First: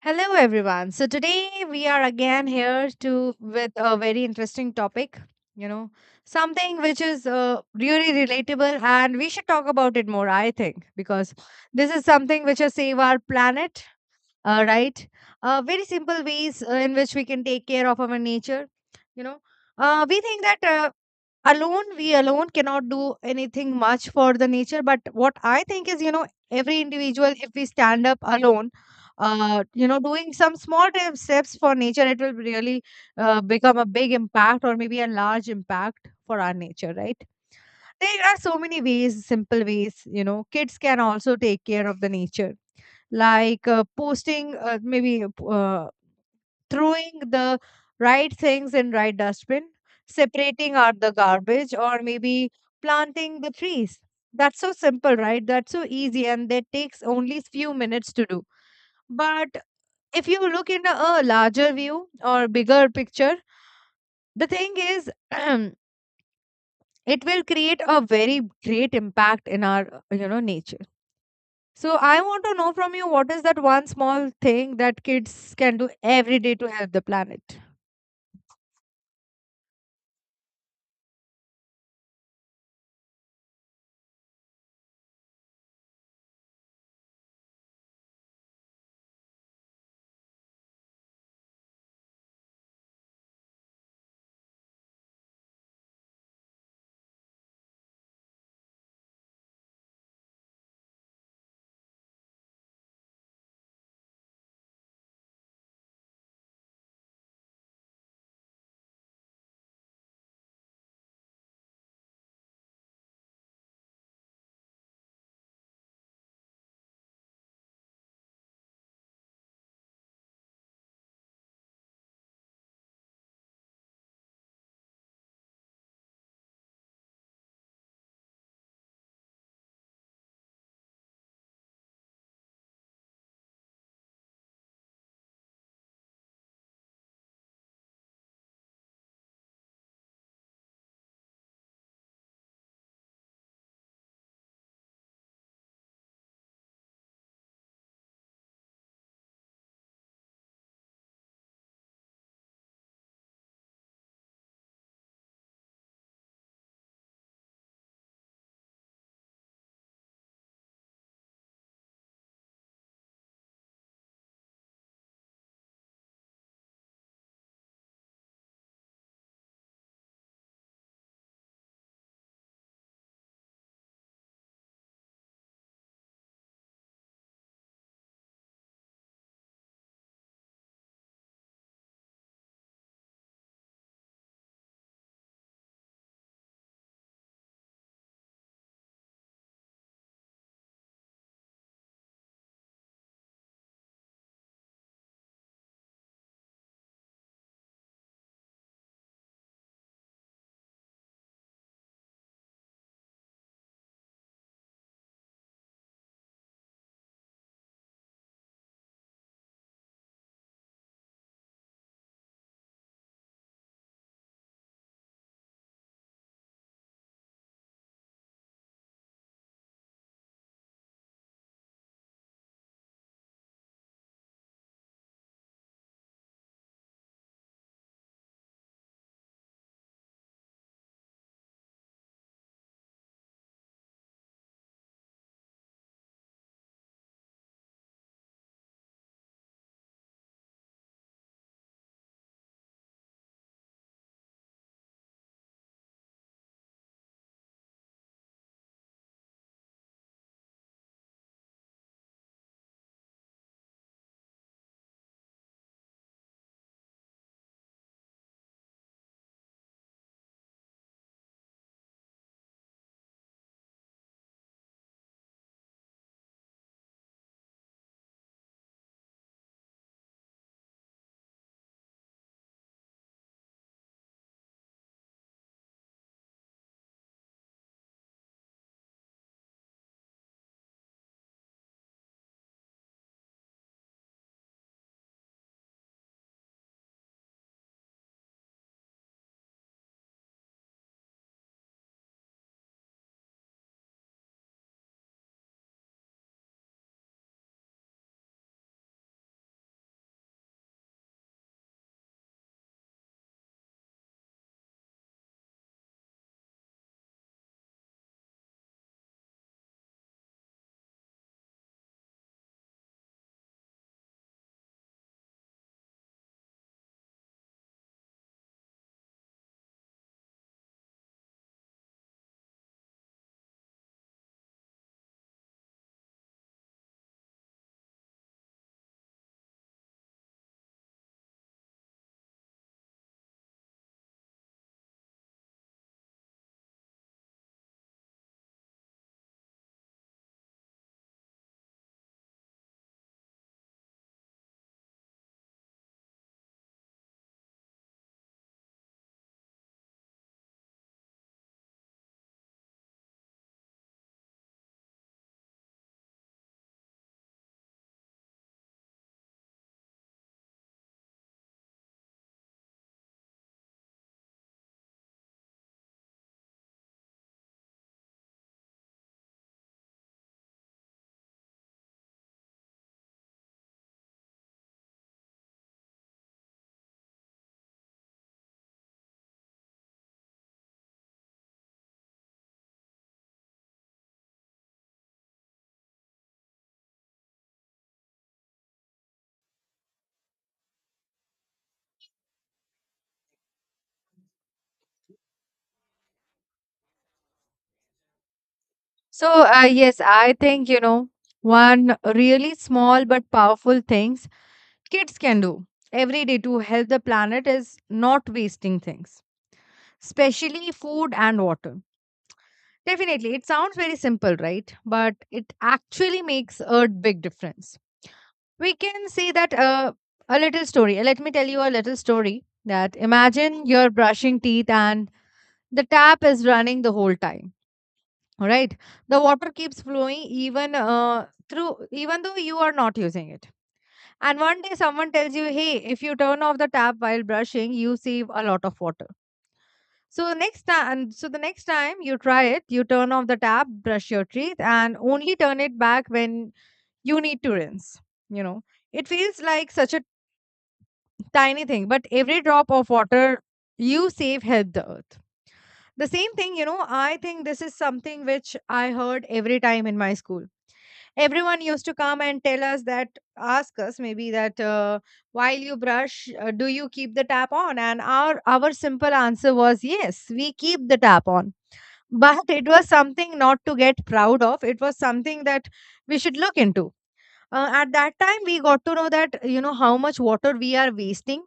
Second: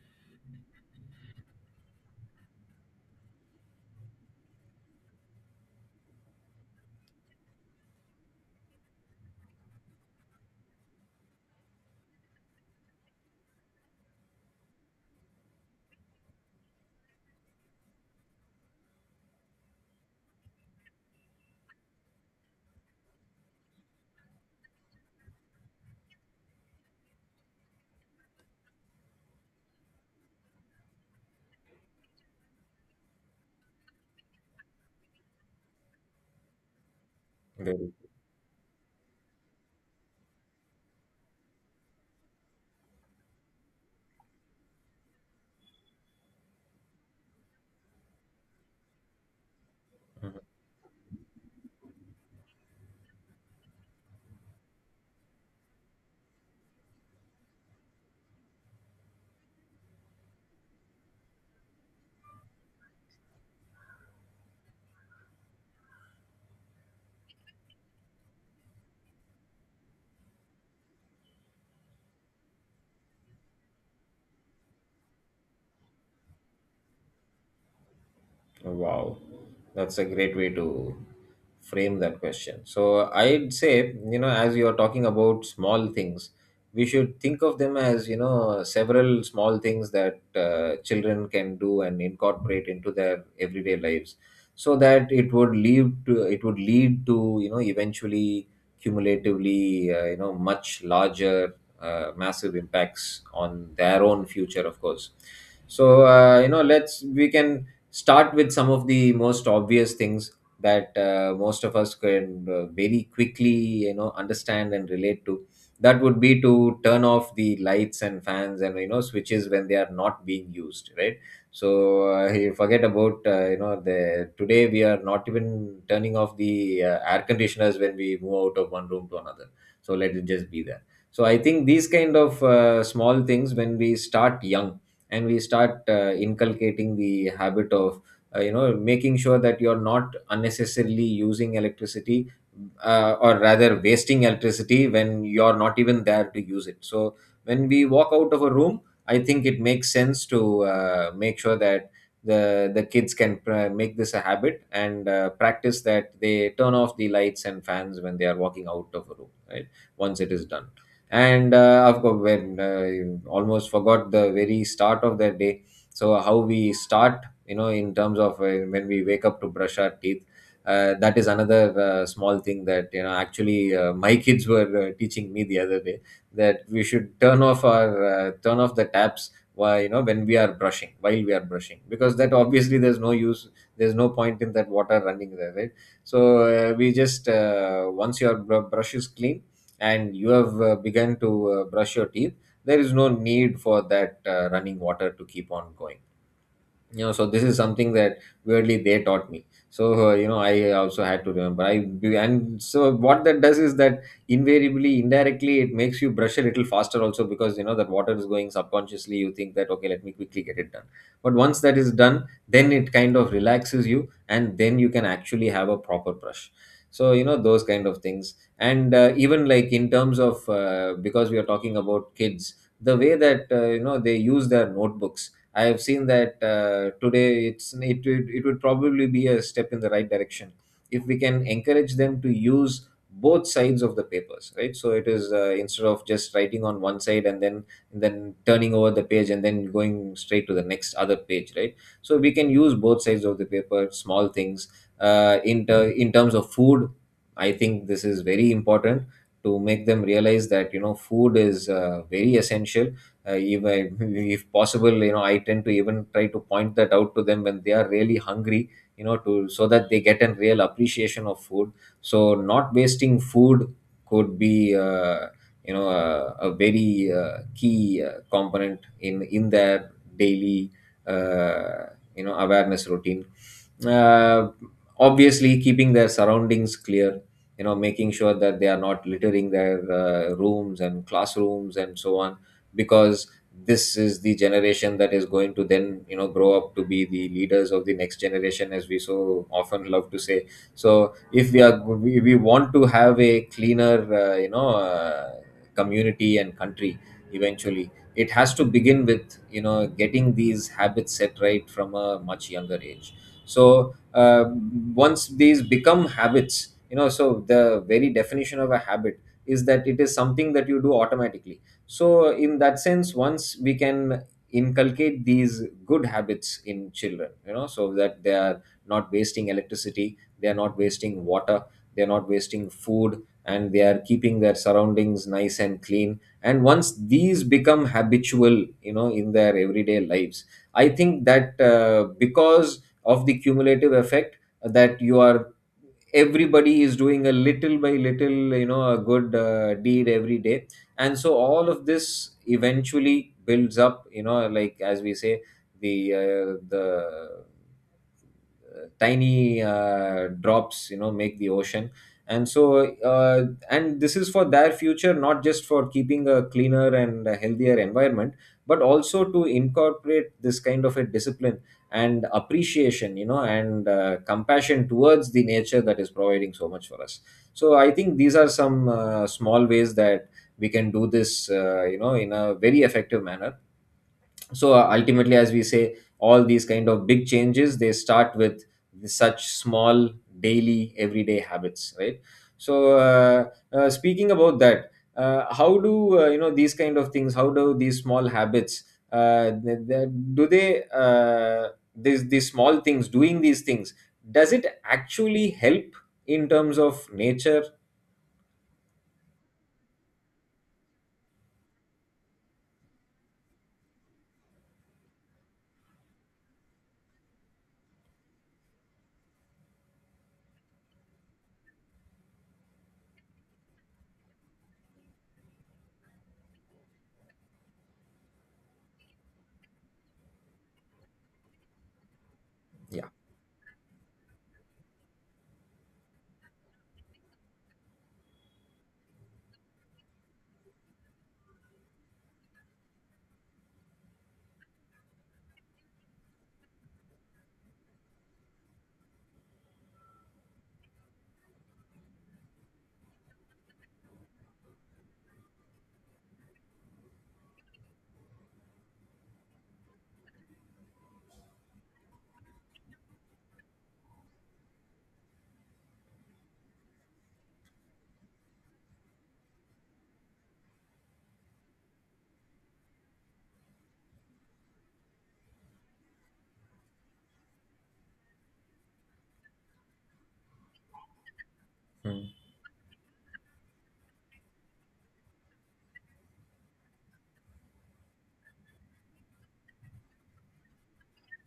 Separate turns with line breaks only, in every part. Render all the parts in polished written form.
Hello, everyone. So today we are again here to with a very interesting topic. You know, something which is really relatable, and we should talk about it more. I think because this is something which will save our planet. Right? Very simple ways in which we can take care of our nature. You know, we think that alone we alone cannot do anything much for the nature, but what I think is, you know, every individual, if we stand up alone, you know, doing some small steps for nature, it will really become a big impact, or maybe a large impact, for our nature, right?
Very.
There are so many ways, simple ways, you know, kids can also take care of the nature, like posting, maybe, throwing the right things in right dustbin,
Mhm.
separating out the garbage, or maybe planting the trees. That's so simple, right? That's so easy, and that takes only few minutes to do. But if you look in a larger view or bigger picture, the thing is, it will create a very great impact in our, you know, nature. So I want to know from you, what is that one small thing that kids can do every day to help the planet?
Wow, that's a great way to frame that question. So I'd say, you know, as you are talking about small things, we should think of them as, you know, several small things that children can do and incorporate into their everyday lives, so that it would lead to you know eventually cumulatively you know much larger massive impacts on their own future, of course. So you know, let's we can start with some of the most obvious things that most of us can very quickly you know understand and relate to. That would be to turn off the lights and fans and you know switches when they are not being used, right? So you forget about you know, the today we are not even turning off the air conditioners when we move out of one room to another, so let it just be there. So I think these kind of small things, when we start young and we start inculcating the habit of you know, making sure that you're not unnecessarily using electricity, or rather wasting electricity when you're not even there to use it. So when we walk out of a room, I think it makes sense to make sure that the kids can make this a habit and practice that they turn off the lights and fans when they are walking out of a room, right? Once it is done, and of course, when almost forgot the very start of the day. So how we start, you know, in terms of when we wake up to brush our teeth. That is another small thing that you know actually my kids were teaching me the other day, that we should turn off the taps while you know when we are brushing because that obviously there's no use, there's no point in that water running there, right? So we just once your brush is clean and you have begun to brush your teeth, there is no need for that running water to keep on going, you know. So this is something that weirdly they taught me, so you know, I also had to remember I And so what that does is that invariably, indirectly, it makes you brush a little faster also, because you know that water is going subconsciously, you think that okay, let me quickly get it done. But once that is done, then it kind of relaxes you and then you can actually have a proper brush. So you know those kind of things. And even like in terms of because we are talking about kids, the way that you know they use their notebooks. I have seen that today, it's it, it it would probably be a step in the right direction if we can encourage them to use both sides of the papers, right? So it is instead of just writing on one side and then turning over the page and then going straight to the next other page, right? So we can use both sides of the paper. Small things. In terms of food, I think this is very important, to make them realize that you know food is very essential. uh, if, I, if possible, you know, I tend to even try to point that out to them when they are really hungry, you know, to so that they get a real appreciation of food. So not wasting food could be you know a very key component in their daily uh, you know awareness routine. uh, Obviously keeping their surroundings clear, you know, making sure that they are not littering their rooms and classrooms and so on, because this is the generation that is going to then you know grow up to be the leaders of the next generation, as we so often love to say. So if we want to have a cleaner you know community and country, eventually it has to begin with you know getting these habits set right from a much younger age. So once these become habits, you know, so the very definition of a habit is that it is something that you do automatically. So in that sense, once we can inculcate these good habits in children, you know, so that they are not wasting electricity, they are not wasting water, they are not wasting food, and they are keeping their surroundings nice and clean, and once these become habitual, you know, in their everyday lives, I think that because of the cumulative effect, that you are everybody is doing a little by little, you know, a good deed every day, and so all of this eventually builds up, you know, like as we say, the tiny drops you know make the ocean. And so and this is for their future, not just for keeping a cleaner and a healthier environment, but also to incorporate this kind of a discipline and appreciation, you know, and compassion towards the nature that is providing so much for us. So I think these are some small ways that we can do this, you know, in a very effective manner. So ultimately, as we say, all these kind of big changes, they start with such small daily everyday habits, right? so uh, Speaking about that, how do you know these kind of things, how do these small habits uh, th- th- do they these small things, doing these things, does it actually help in terms of nature?
So, yes, I think, you know, one really small but powerful things kids can do every day to help the planet is not wasting things, especially food and water. Definitely, it sounds very simple, right? But it actually makes a big difference. We can say that a little story. Let me tell you a little story, that
Yeah.
imagine you're brushing teeth and the tap is running the whole time. All right, the water keeps flowing even, through even though you are not using it. And one day someone tells you, hey, if you turn off the tap while brushing, you save a lot of water. So next time, the next time you try it, you turn off the tap, brush your teeth, and only turn it back when you need to rinse. You know, it feels like such a tiny thing, but every drop of water you save help the earth. The same thing, you know, I think this is something which I heard every time in my school. Everyone used to come and tell us that, ask us maybe that, while you brush, do you keep the tap on? And our simple answer was, yes, we keep the tap on.
Hmm.
But it was something not to get proud of, it was something that we should look into. At that time we got to know that, you know, how much water we are wasting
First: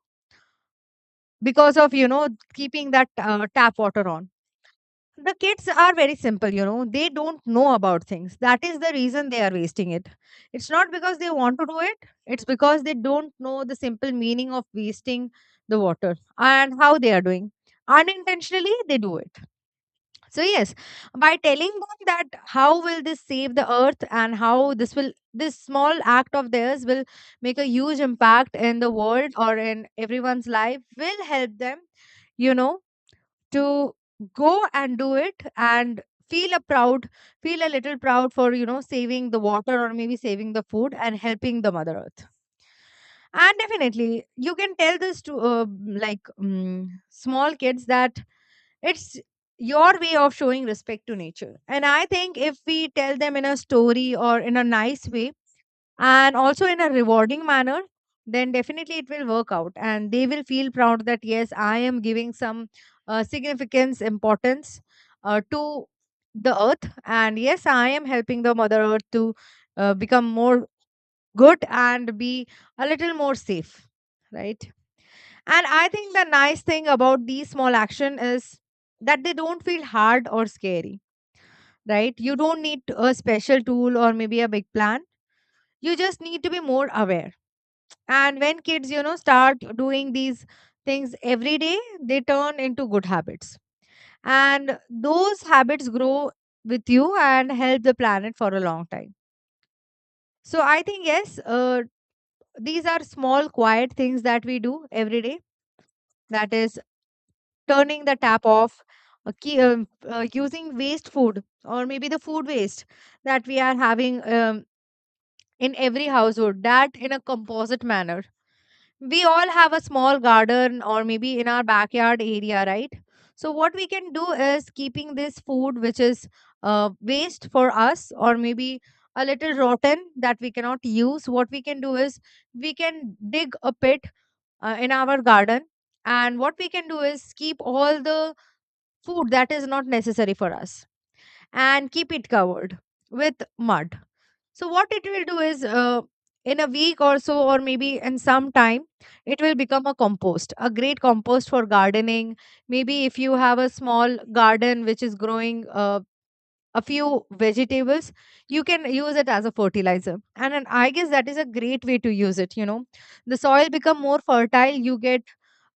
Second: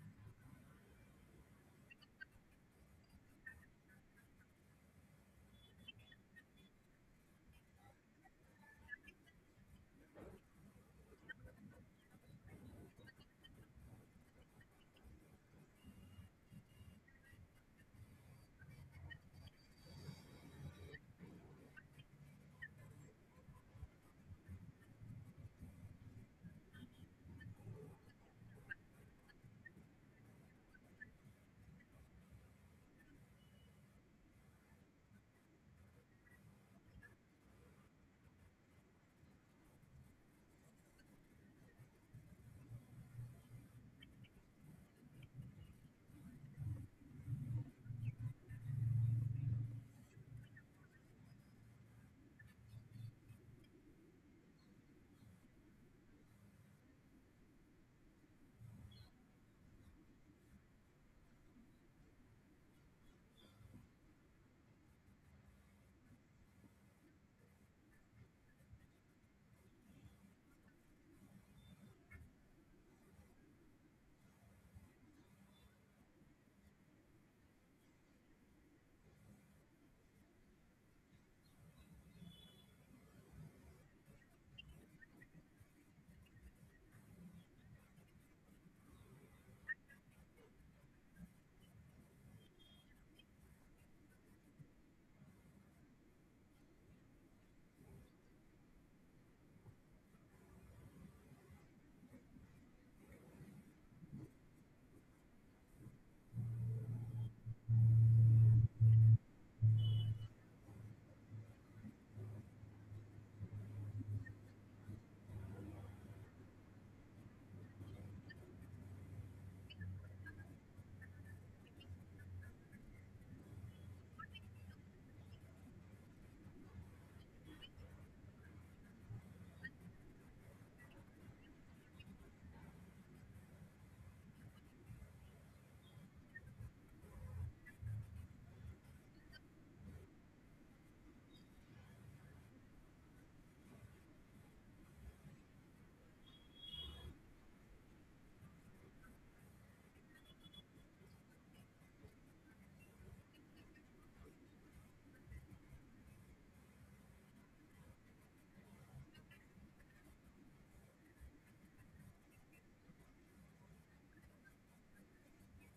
because of, you know, keeping that tap water on. The kids are very simple, you know. They don't know about things. That is the reason they are wasting it. It's not because they want to do it, it's because they don't know the simple meaning of wasting the water and how they are doing. Unintentionally, they do it. So, yes, by telling them that how will this save the earth and how this small act of theirs will make a huge impact in the world or in everyone's life will help them, you know, to go and do it and feel a proud, feel a little proud for, you know, saving the water, or maybe saving the food, and helping the mother earth. And definitely you can tell this to like small kids that it's your way of showing respect to nature. And I think if we tell them in a story or in a nice way, and also in a rewarding manner, then definitely it will work out, and they will feel proud that, yes, I am giving some significance, importance, to the earth, and yes, I am helping the mother earth to become more good and be a little more safe, right? And I think the nice thing about these small action is that they don't feel hard or scary, right? You don't need a special tool or maybe a big plan. You just need to be more aware. And when kids, you know, start doing these things every day, they turn into good habits. And those habits grow with you and help the planet for a long time. So I think, yes, these are small, quiet things that we do every day. That is, turning the tap off, using waste food, or maybe the food waste that we are having, in every household, that in a composite manner. We all have a small garden or maybe in our backyard area, right? So what we can do is keeping this food which is, waste for us, or maybe a little rotten, that we cannot use. What we can do is, we can dig a pit in our garden, and what we can do is keep all the food that is not necessary for us, and keep it covered with mud. So what it will do is, in a week or so, or maybe in some time, it will become a compost, a great compost for gardening. Maybe if you have a small garden which is growing a few vegetables, you can use it as a fertilizer. And I guess that is a great way to use it, you know. The soil become more fertile, you get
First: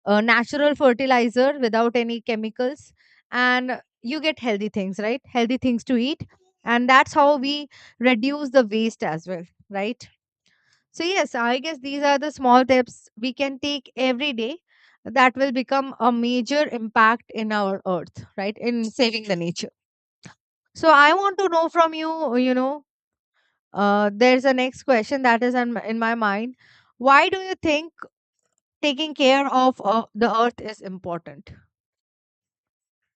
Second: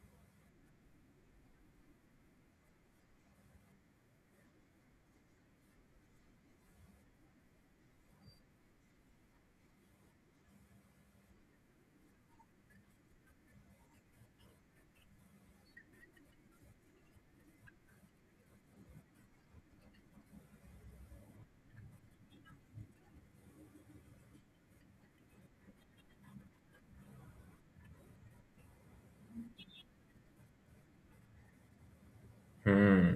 natural fertilizer without any chemicals, and you get healthy things, right, healthy things to eat. And that's how we reduce the waste as well, right? So yes, I guess these are the small steps we can take every day that will become a major impact in our earth, right, in saving the nature. So I want to know from you, you know, there's a next question that is in my mind. Why do you think taking care of, the earth is important?
Hmm.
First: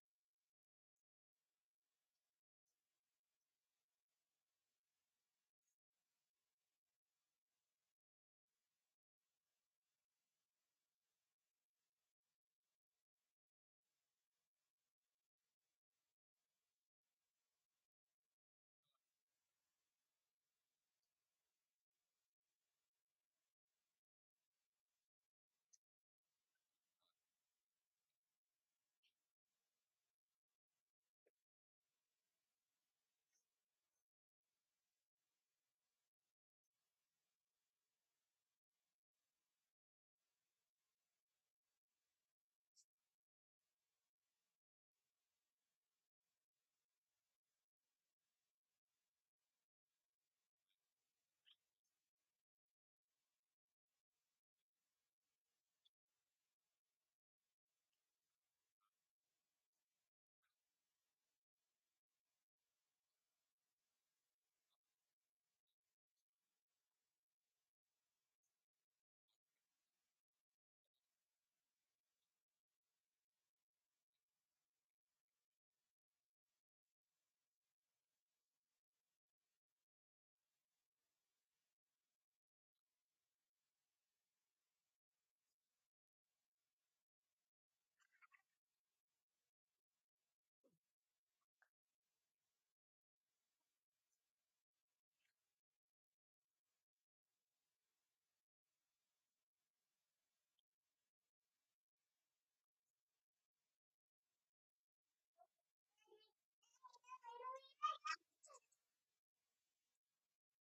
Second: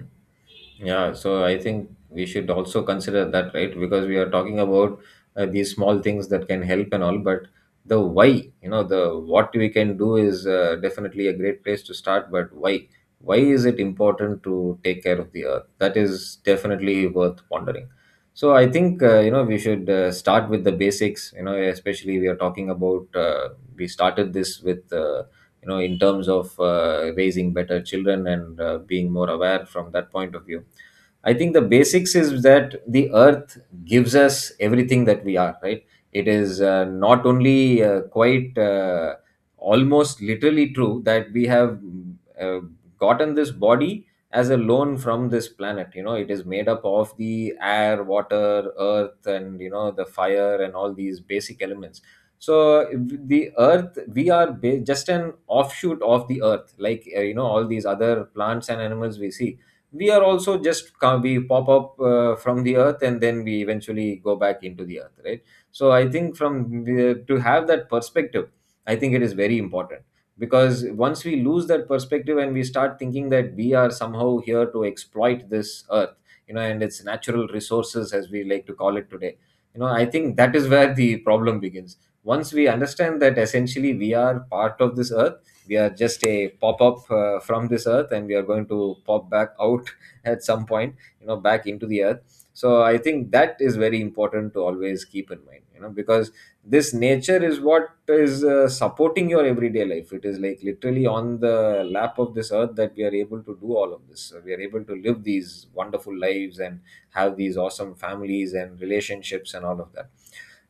Yeah, so I think we should also consider that, right? Because we are talking about these small things that can help and all, but the why, you know, the what we can do is definitely a great place to start, but why? Why is it important to take care of the earth? That is definitely worth pondering. So I think, you know, we should start with the basics, you know, especially we are talking about, we started this with. You know, in terms of raising better children and being more aware from that point of view, I think the basics is that the earth gives us everything that we are, right? It is not only quite almost literally true that we have uh, gotten this body as a loan from this planet. You know, it is made up of the air, water, earth, and you know the fire and all these basic elements. So we are just an offshoot of the earth, like you know all these other plants and animals we see. We are also we pop up from the earth, and then we eventually go back into the earth, right? So I think from to have that perspective, I think it is very important, because once we lose that perspective and we start thinking that we are somehow here to exploit this earth, you know, and its natural resources as we like to call it today, you know, I think that is where the problem begins. Once we understand that essentially we are part of this earth, we are just a pop up from this earth, and we are going to pop back out at some point, you know, back into the earth. So I think that is very important to always keep in mind, you know, because this nature is what is supporting your everyday life. It is like literally on the lap of this earth that we are able to do all of this. So we are able to live these wonderful lives and have these awesome families and relationships and all of that.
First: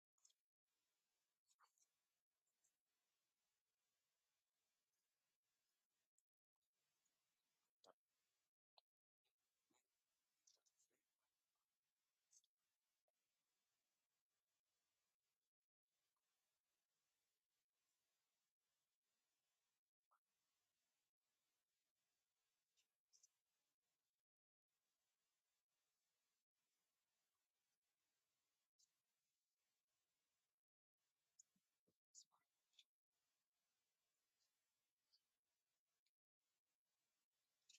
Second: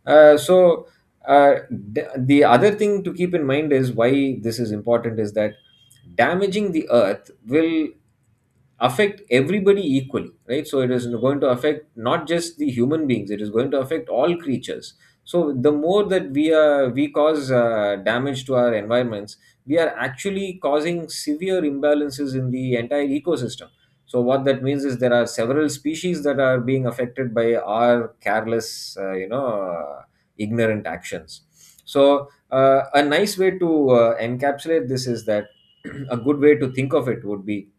uh, so uh, the other thing to keep in mind, is why this is important, is that damaging the earth will affect everybody equally, right? So it is going to affect not just the human beings, it is going to affect all creatures. So the more that we cause damage to our environments, we are actually causing severe imbalances in the entire ecosystem. So what that means is there are several species that are being affected by our careless, you know, ignorant actions. So a nice way to encapsulate this is that a good way to think of it would be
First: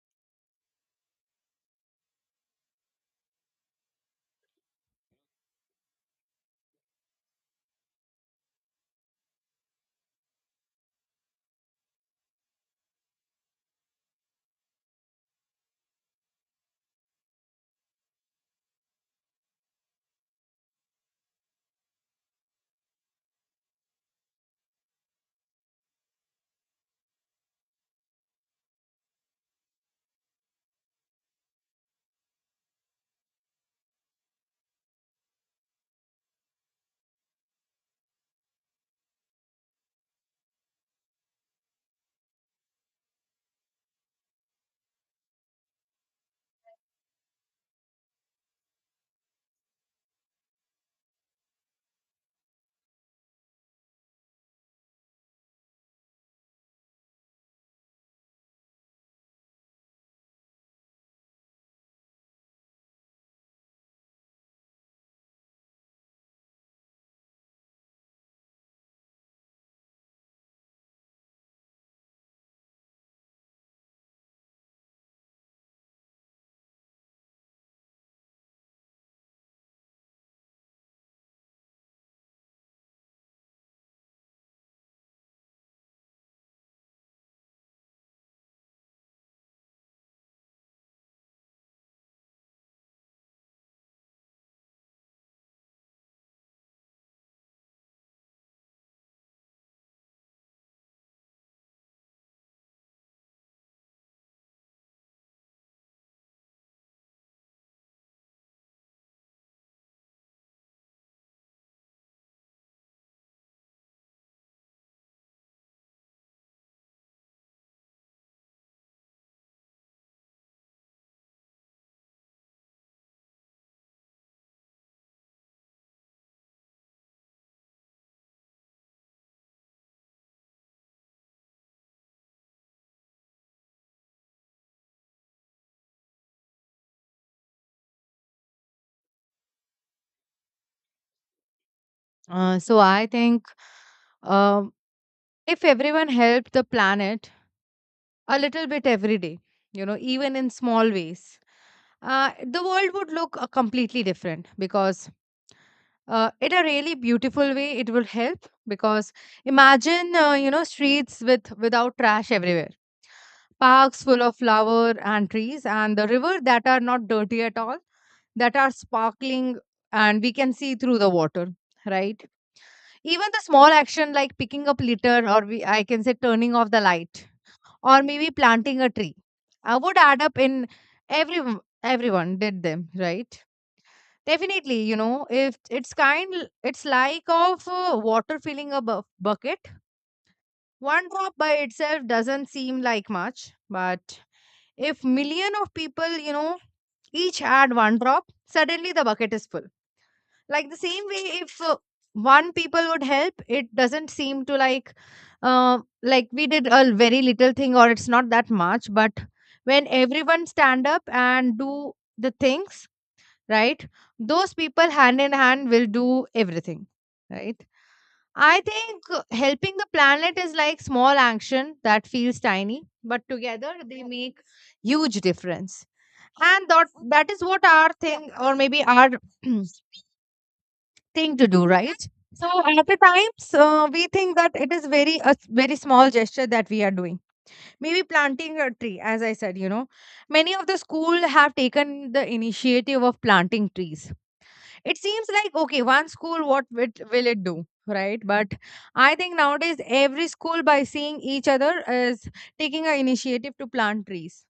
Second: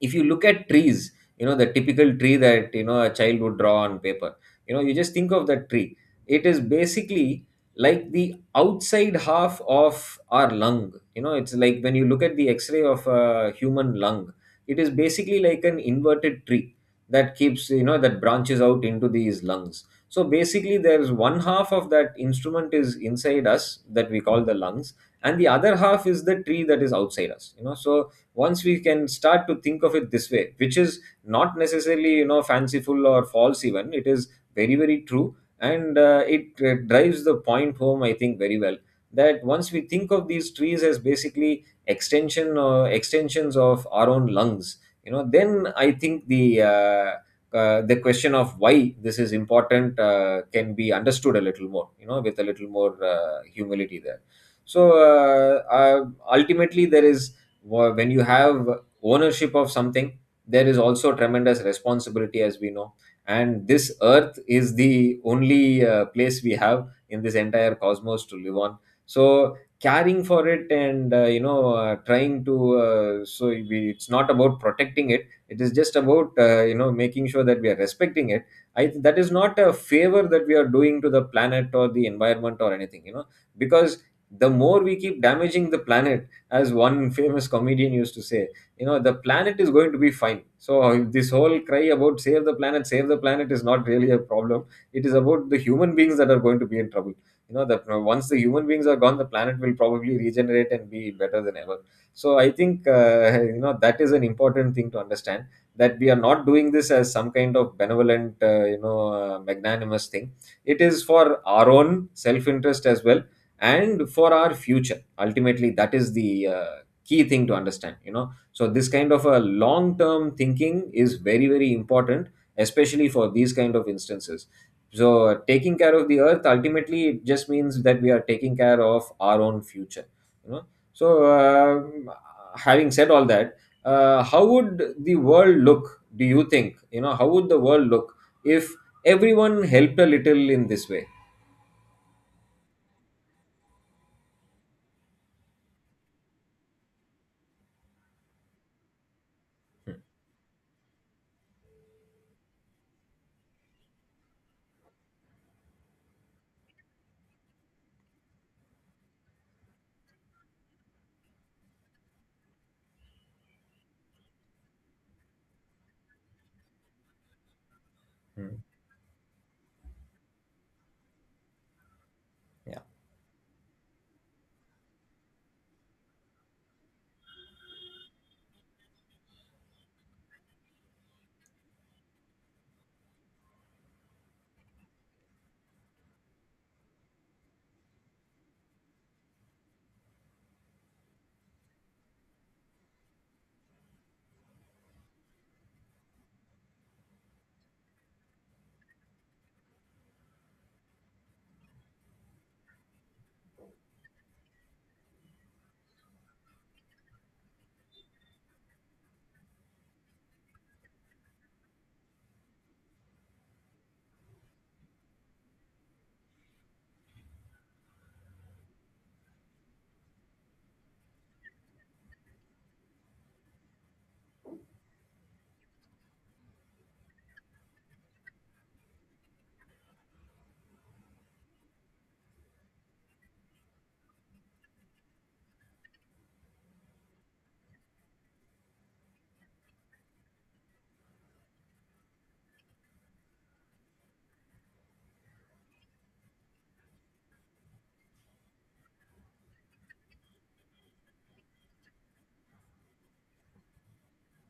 if you look at trees, you know, the typical tree that, you know, a child would draw on paper. You know, you just think of that tree. It is basically like the outside half of our lung. You know, it's like when you look at the x-ray of a human lung, it is basically like an inverted tree that keeps, you know, that branches out into these lungs. So basically there's one half of that instrument is inside us that we call the lungs, and the other half is the tree that is outside us, you know. So once we can start to think of it this way, which is not necessarily, you know, fanciful or false, even it is very, very true, and it drives the point home, I think, very well, that once we think of these trees as basically extensions of our own lungs, you know, then I think the question of why this is important can be understood a little more, you know, with a little more humility there. So uh, uh, ultimately there is when you have ownership of something, there is also tremendous responsibility, as we know. And this earth is the only place we have in this entire cosmos to live on. So caring for it and, you know, trying to so it's not about protecting it, it is just about, you know, making sure that we are respecting it. I that is not a favor that we are doing to the planet or the environment or anything, you know, because the more we keep damaging the planet, as one famous comedian used to say, you know, the planet is going to be fine. So this whole cry about save the planet, save the planet is not really a problem. It is about the human beings that are going to be in trouble, you know that. Once the human beings are gone, the planet will probably regenerate and be better than ever. So I think you know, that is an important thing to understand, that we are not doing this as some kind of benevolent, you know, magnanimous thing. It is for our own self interest as well, and for our future. Ultimately that is the key thing to understand, you know. So this kind of a long term thinking is very, very important, especially for these kind of instances. So taking care of the earth ultimately it just means that we are taking care of our own future, you know. So um having said all that, how would the world look, do you think? You know, how would the world look if everyone helped a little in this way?
So I think, um, if everyone helped the planet a little bit every day, you know, even in small ways, the world would look completely different. Because in a really beautiful way it will help. Because imagine, you know, streets with without trash everywhere, parks full of flower and trees, and the river that are not dirty at all, that
Hmm.
are sparkling, and we can see through the water, right?
Yeah.
Even the small action like picking up litter, or I can say turning off the light, or maybe planting a tree, I would add up in every, everyone did them, right? Definitely, you know, if it's kind, it's like of water filling a bucket. One drop by itself doesn't seem like much, but if million of people, you know, each add one drop, suddenly the bucket is full. Like the same way, if one people would help, it doesn't seem to like, like we did a very little thing, or it's not that much. But when everyone stand up and do the things, right, those people hand in hand will do everything, right? I think helping the planet is like small action that feels tiny but together they make huge difference. And that is what our thing, or maybe our thing to do, right? So at the times, we think that it is very very small gesture that we are doing. Maybe planting a tree, as I said, you know, many of the school have taken the initiative of planting trees. It seems like, okay, one school, will it do, right? But I think nowadays every school, by seeing each other, is taking an initiative to plant trees,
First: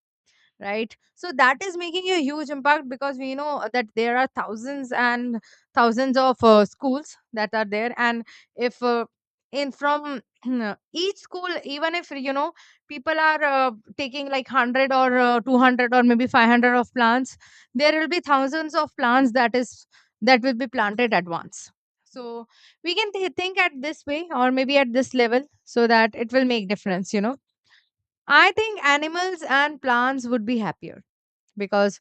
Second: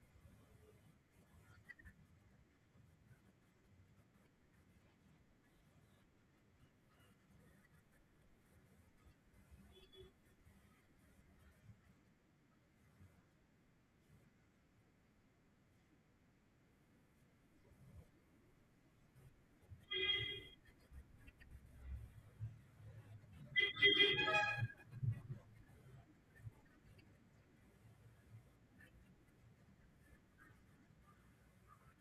right? So that is making a huge impact, because we know that there are thousands and thousands of schools that are there. And if in from each school, even if, you know, people are taking like 100 or 200 or maybe 500 of plants, there will be thousands of plants that will be planted at once. So we can think at this way, or maybe at this level, so that it will make difference, you know. I think animals and plants would be happier, because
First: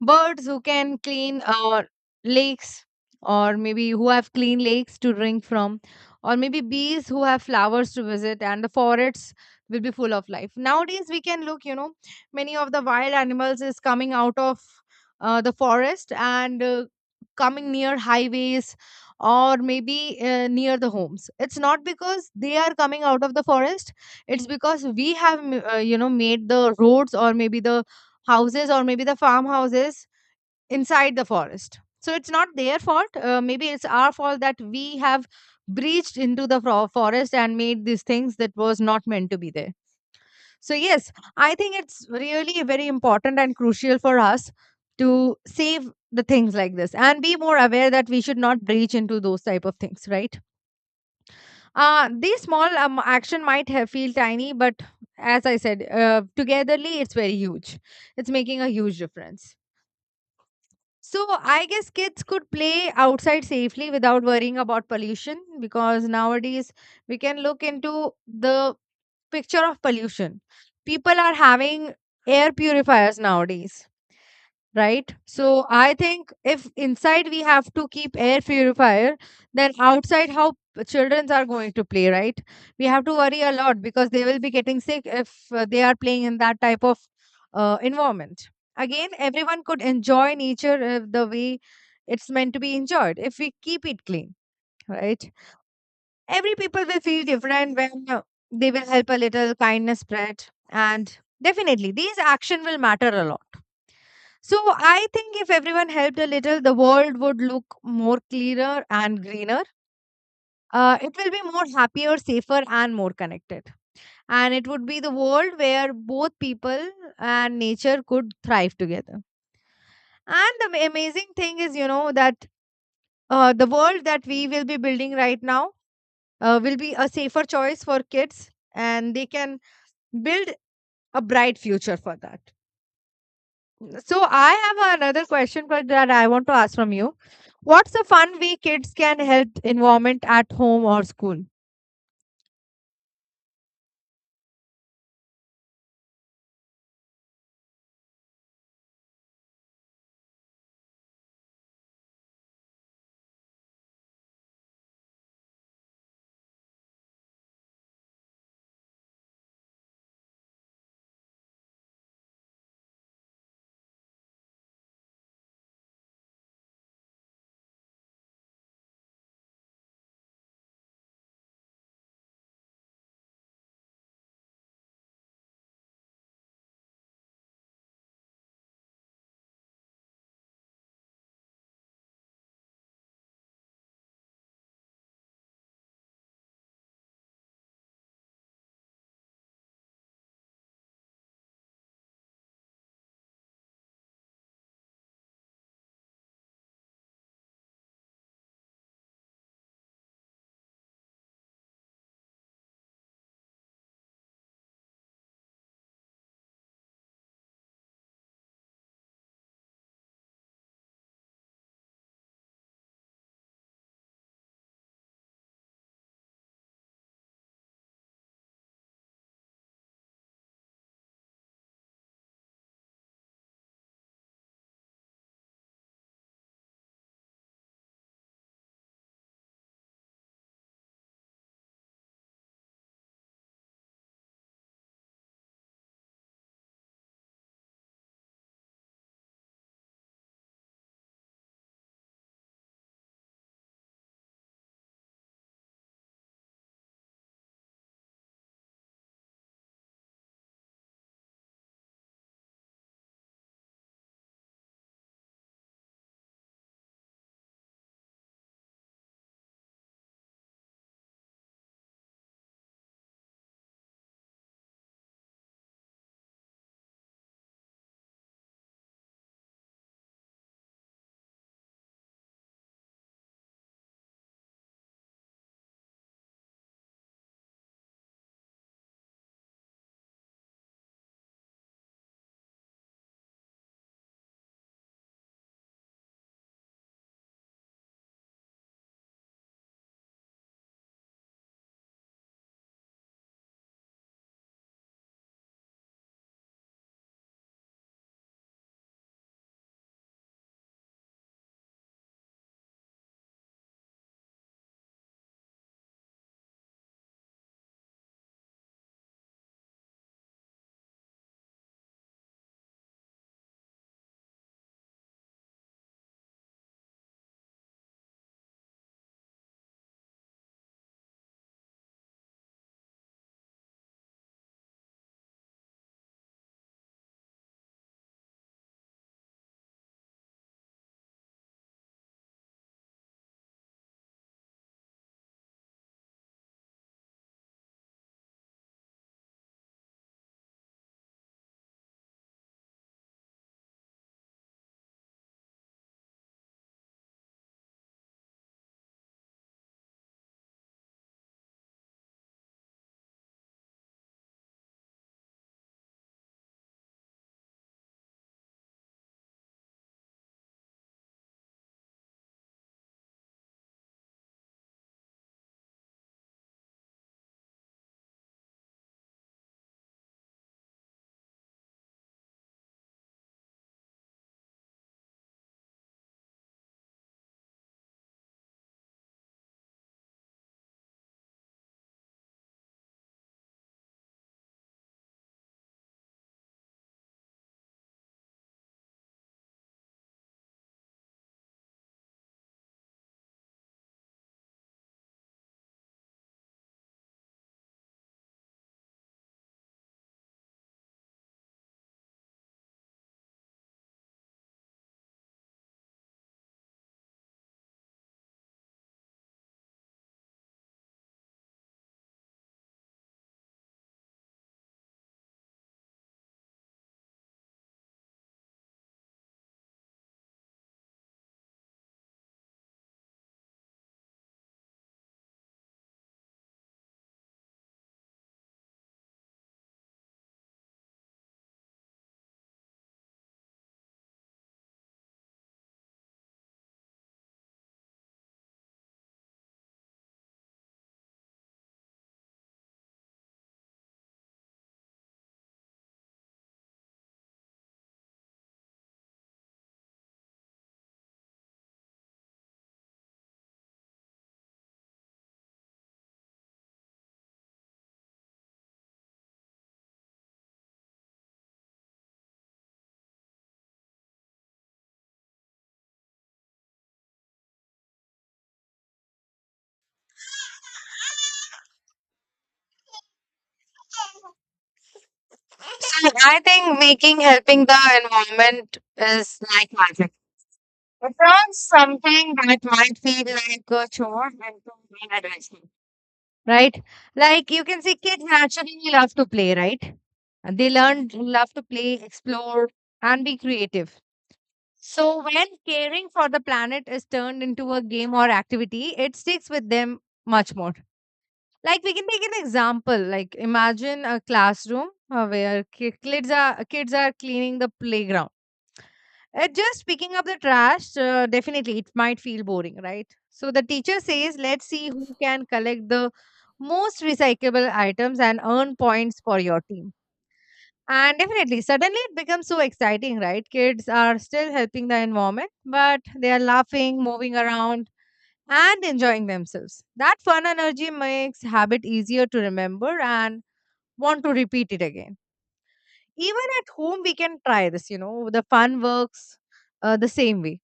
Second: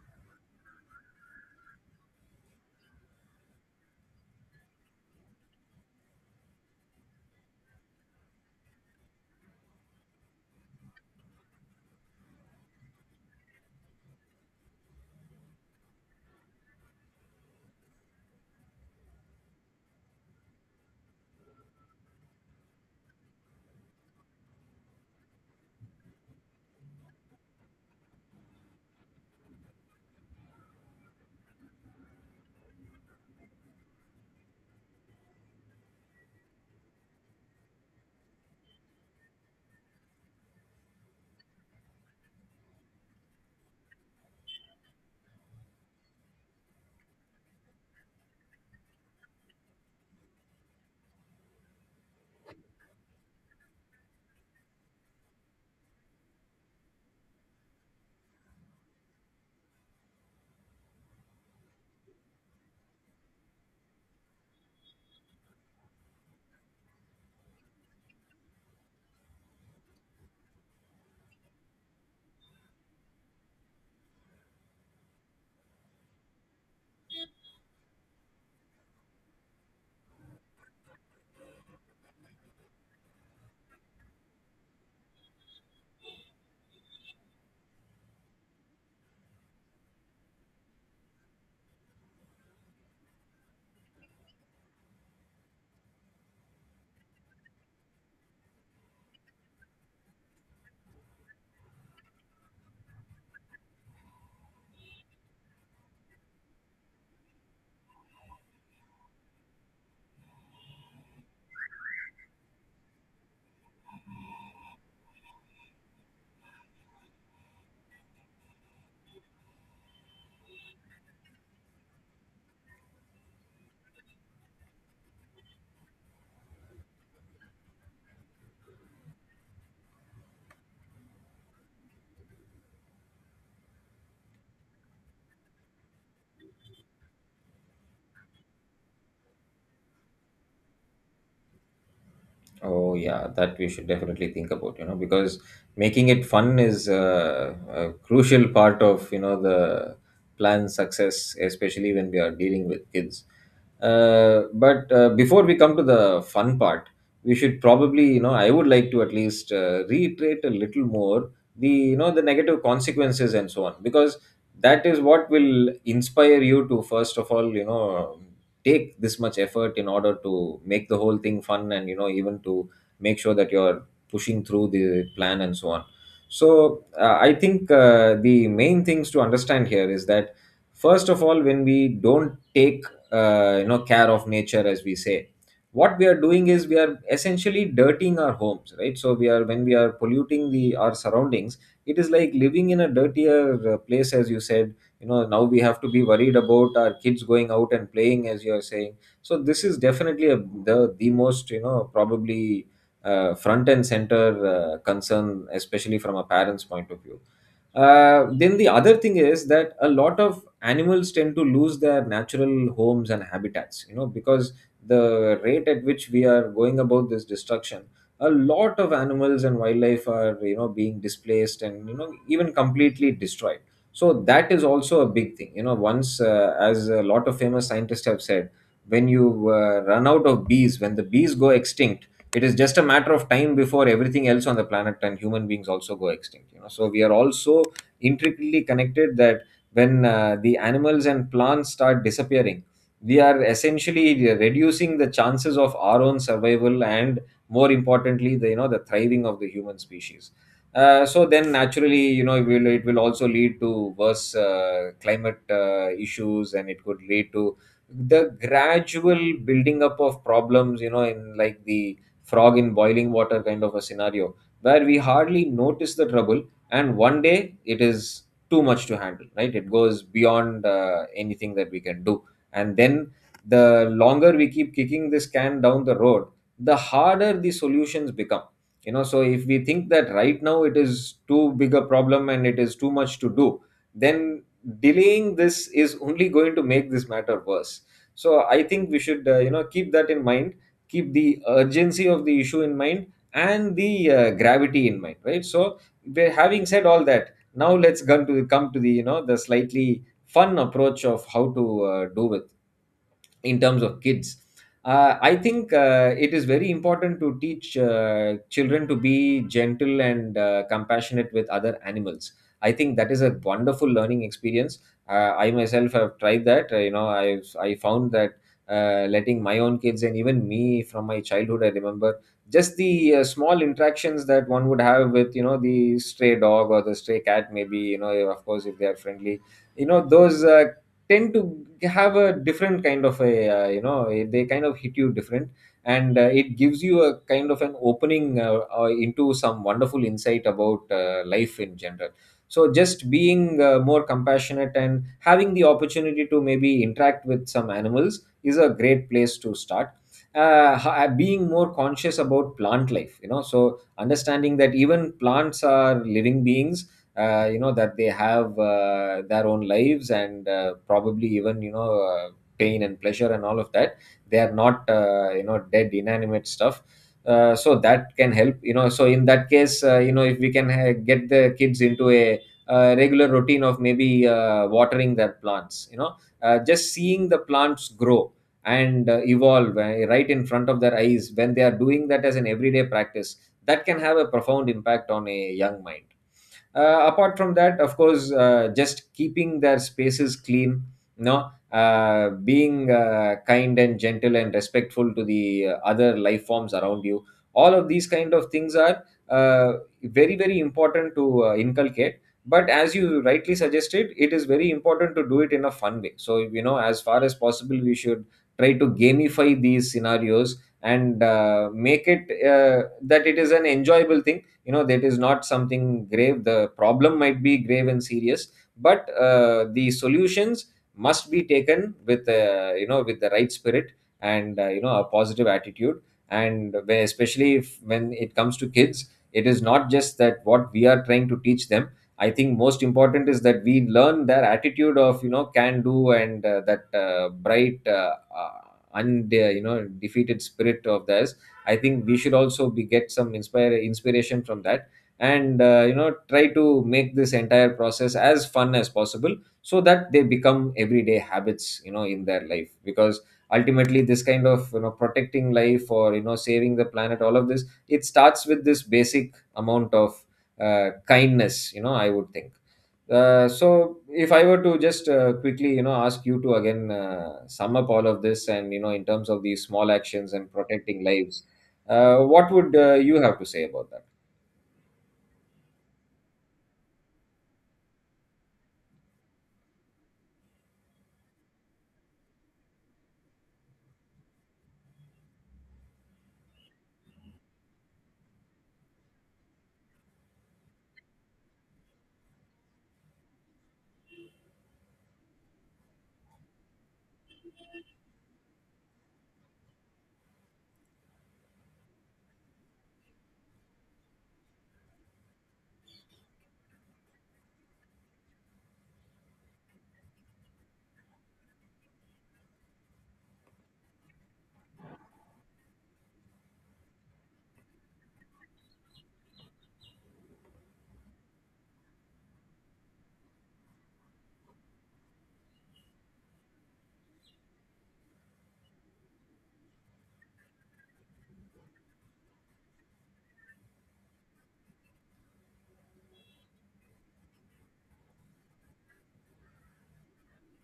birds who can clean lakes, or maybe who have clean lakes to drink from, or maybe bees who have flowers to visit, and the forests will be full of life. Nowadays we can look, you know, many of the wild animals is coming out of, the forest, and coming near highways, or maybe near the homes. It's not because they are coming out of the forest, it's because we have, you know, made the roads, or maybe the houses, or maybe the farmhouses inside the forest. So it's not their fault. Maybe it's our fault that we have breached into the forest and made these things that was not meant to be there. So yes, I think it's really very important and crucial for us to save the things like this and be more aware that we should not breach into those type of things, right? These small action might have feel tiny but as I said, togetherly it's very huge, it's making a huge difference. So I guess kids could play outside safely without worrying about pollution because nowadays we can look into the picture of pollution. People are having air purifiers nowadays, right? So I think if inside we have to keep air purifier, then outside how children are going to play, right? We have to worry a lot because they will be getting sick if they are playing in that type of environment. Again, everyone could enjoy nature the way it's meant to be enjoyed if we keep it clean, right? Every people will feel different when, they will help a little kindness spread, and definitely these action will matter a lot. So I think if everyone helped a little, the world would look more cleaner and greener. It will be more happier, safer, and more connected. And it would be the world where both people and nature could thrive together. And the amazing thing is, you know, that the world that we will be building right now will be a safer choice for kids, and they can build a bright future for that. So I have another question but that I want to ask from you. What's a fun way kids can help environment at home or school?
Oh yeah, that we should definitely think about, you know, because making it fun is a crucial part of, you know, the plan success, especially when we are dealing with kids. But before we come to the fun part, we should probably, you know, I would like to at least reiterate a little more the, you know, the negative consequences and so on, because that is what will inspire you to first of all, you know, take this much effort in order to make the whole thing fun, and you know, even to make sure that you're pushing through the plan and so on. So I think the main things to understand here is that first of all, when we don't take you know, care of nature, as we say, what we are doing is we are essentially dirtying our homes, right? So we are, when we are polluting the our surroundings, it is like living in a dirtier place, as you said. You know, now we have to be worried about our kids going out and playing, as you are saying. So this is definitely a, the most, you know, probably front and center concern, especially from a parent's point of view. Then the other thing is that a lot of animals tend to lose their natural homes and habitats, you know, because the rate at which we are going about this destruction, a lot of animals and wildlife are, you know, being displaced and, you know, even completely destroyed. So that is also a big thing, you know. Once as a lot of famous scientists have said, when you run out of bees, when the bees go extinct, it is just a matter of time before everything else on the planet and human beings also go extinct, you know. So we are also intricately connected, that when the animals and plants start disappearing, we are essentially reducing the chances of our own survival, and more importantly the, you know, the thriving of the human species. So then naturally, you know, it will also lead to worse climate issues, and it could lead to the gradual building up of problems, you know, in like the frog in boiling water kind of a scenario, where we hardly notice the trouble, and one day it is too much to handle, right? It goes beyond anything that we can do. And then the longer we keep kicking this can down the road, the harder the solutions become, you know. So if we think that right now it is too big a problem and it is too much to do, then delaying this is only going to make this matter worse. So I think we should, you know, keep that in mind, keep the urgency of the issue in mind, and the gravity in mind, right? So having said all that, now let's come to the, you know, the slightly fun approach of how to do it in terms of kids. I think it is very important to teach children to be gentle and compassionate with other animals. I think that is a wonderful learning experience. I myself have tried that. You know, I found that letting my own kids, and even me from my childhood, I remember just the small interactions that one would have with, you know, the stray dog or the stray cat, maybe, you know, of course if they are friendly, you know, those tend to have a different kind of a, you know, they kind of hit you different. And it gives you a kind of an opening, into some wonderful insight about life in general. So just being more compassionate and having the opportunity to maybe interact with some animals is a great place to start. Being more conscious about plant life, you know, so understanding that even plants are living beings, you know, that they have their own lives, and probably even, you know, pain and pleasure and all of that. They are not, you know, dead inanimate stuff. So that can help, you know. So in that case, you know, if we can get the kids into a regular routine of maybe watering their plants, you know, just seeing the plants grow and evolve right in front of their eyes, when they are doing that as an everyday practice, that can have a profound impact on a young mind. Apart from that, of course, just keeping their spaces clean, you know, being kind and gentle and respectful to the other life forms around you, all of these kind of things are uh, very, very important to inculcate. But as you rightly suggested, it is very important to do it in a fun way. So, you know, as far as possible we should try to gamify these scenarios, and make it that it is an enjoyable thing. You know, that is not something grave. The problem might be grave and serious, but the solutions must be taken with, you know, with the right spirit, and, you know, a positive attitude. And where, especially if, when it comes to kids, it is not just that what we are trying to teach them. I think most important is that we learn their attitude of, you know, can do, and that bright, uh, und you know, defeated spirit of theirs. I think we should also be get some inspire inspiration from that, and, you know, try to make this entire process as fun as possible, so that they become everyday habits, you know, in their life. Because ultimately this kind of, you know, protecting life or, you know, saving the planet, all of this it starts with this basic amount of kindness, you know, I would think. So if I were to just quickly, you know, ask you to again sum up all of this, and you know, in terms of these small actions and protecting lives, what would you have to say about that?
So I think making helping the environment is like magic. It turns something that might feel like a chore into an adventure. Right? Like you can see kids naturally love to play, right? And they learn love to play, explore, and be creative. So, when caring for the planet is turned into a game or activity, it sticks with them much more. Like we can take an example. Like imagine a classroom, where kids are cleaning the playground. Just picking up the trash, definitely it might feel boring, right? So the teacher says, "Let's see who can collect the most recyclable items and earn points for your team." And definitely, suddenly it becomes so exciting, right? Kids are still helping the environment, but they are laughing, moving around, and enjoying themselves. That fun energy makes habit easier to remember and want to repeat it again. Even at home, we can try this, you know, the fun works the same way.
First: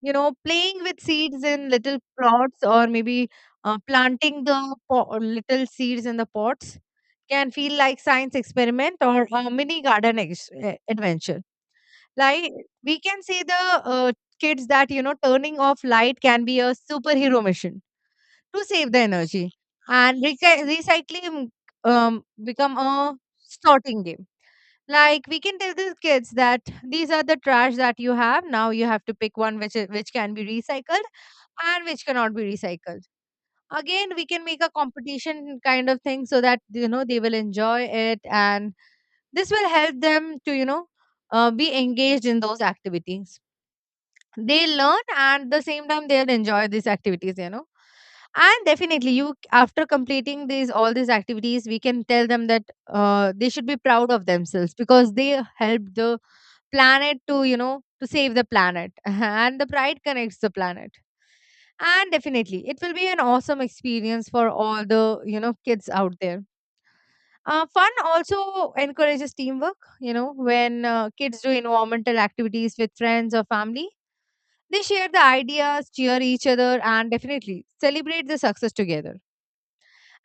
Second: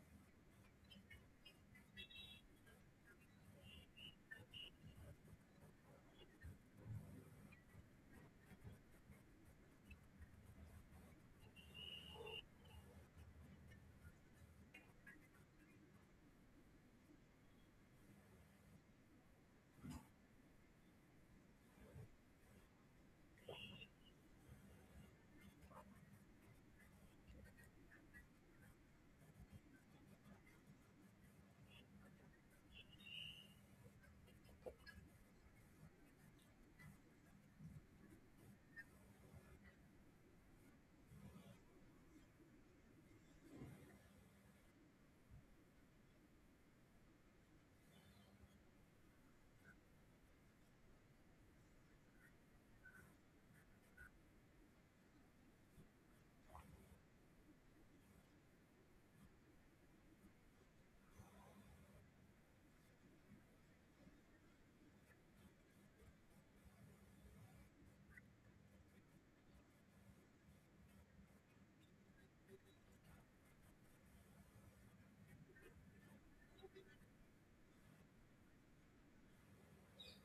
You know, playing with seeds in little plots or maybe planting the little seeds in the pots can feel like science experiment or a mini garden adventure. Like we can see the kids that you know turning off light can be a superhero mission to save the energy, and recycling become a sorting game. Like we can tell the kids that these are the trash that you have. Now you have to pick one which is, which can be recycled and which cannot be recycled. Again, we can make a competition kind of thing so that, you know, they will enjoy it and this will help them to, you know, be engaged in those activities. They learn and the same time they'll enjoy these activities, you know, and definitely you after completing these all these activities we can tell them that they should be proud of themselves because they helped the planet to, you know, to save the planet and the pride connects the planet, and definitely it will be an awesome experience for all the, you know, kids out there. Fun also encourages teamwork, you know, when kids do environmental activities with friends or family, they share the ideas, cheer each other, and definitely celebrate the success together.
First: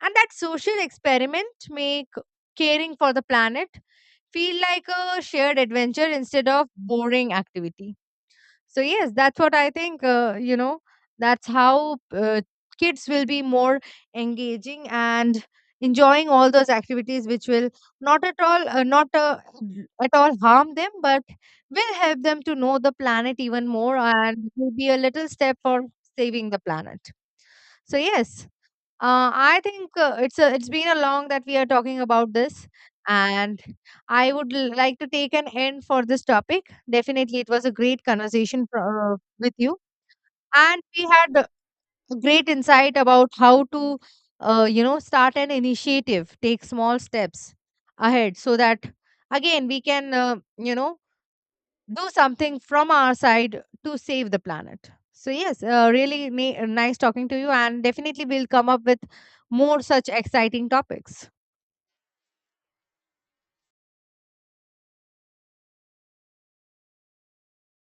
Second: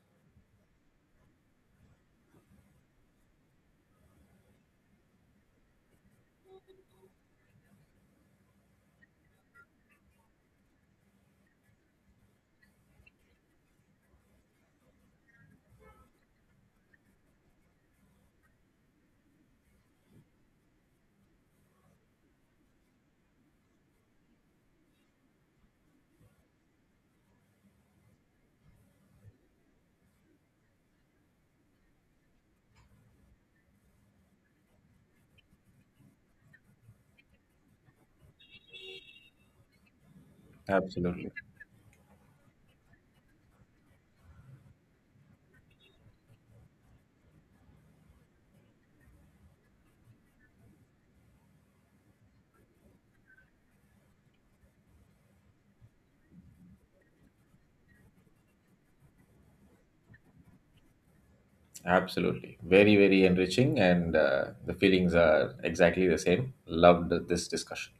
And that social experiment make caring for the planet feel like a shared adventure instead of boring activity. So yes, that's what I think. You know, that's how kids will be more engaging and enjoying all those activities, which will not at all, not at all harm them, but will help them to know the planet even more and will be a little step for saving the planet. So yes, I think it's been a long that we are talking about this, and I would like to take an end for this topic. Definitely, it was a great conversation with you, and we
Absolutely.
had a great insight about how to, you know, start an initiative, take small steps ahead, so that again we can, you know, do something from our side to save the planet. So, yes, really nice talking to you, and definitely we'll come up with more such exciting topics.
Absolutely. Very, very enriching, and the feelings are exactly the same. Loved this discussion.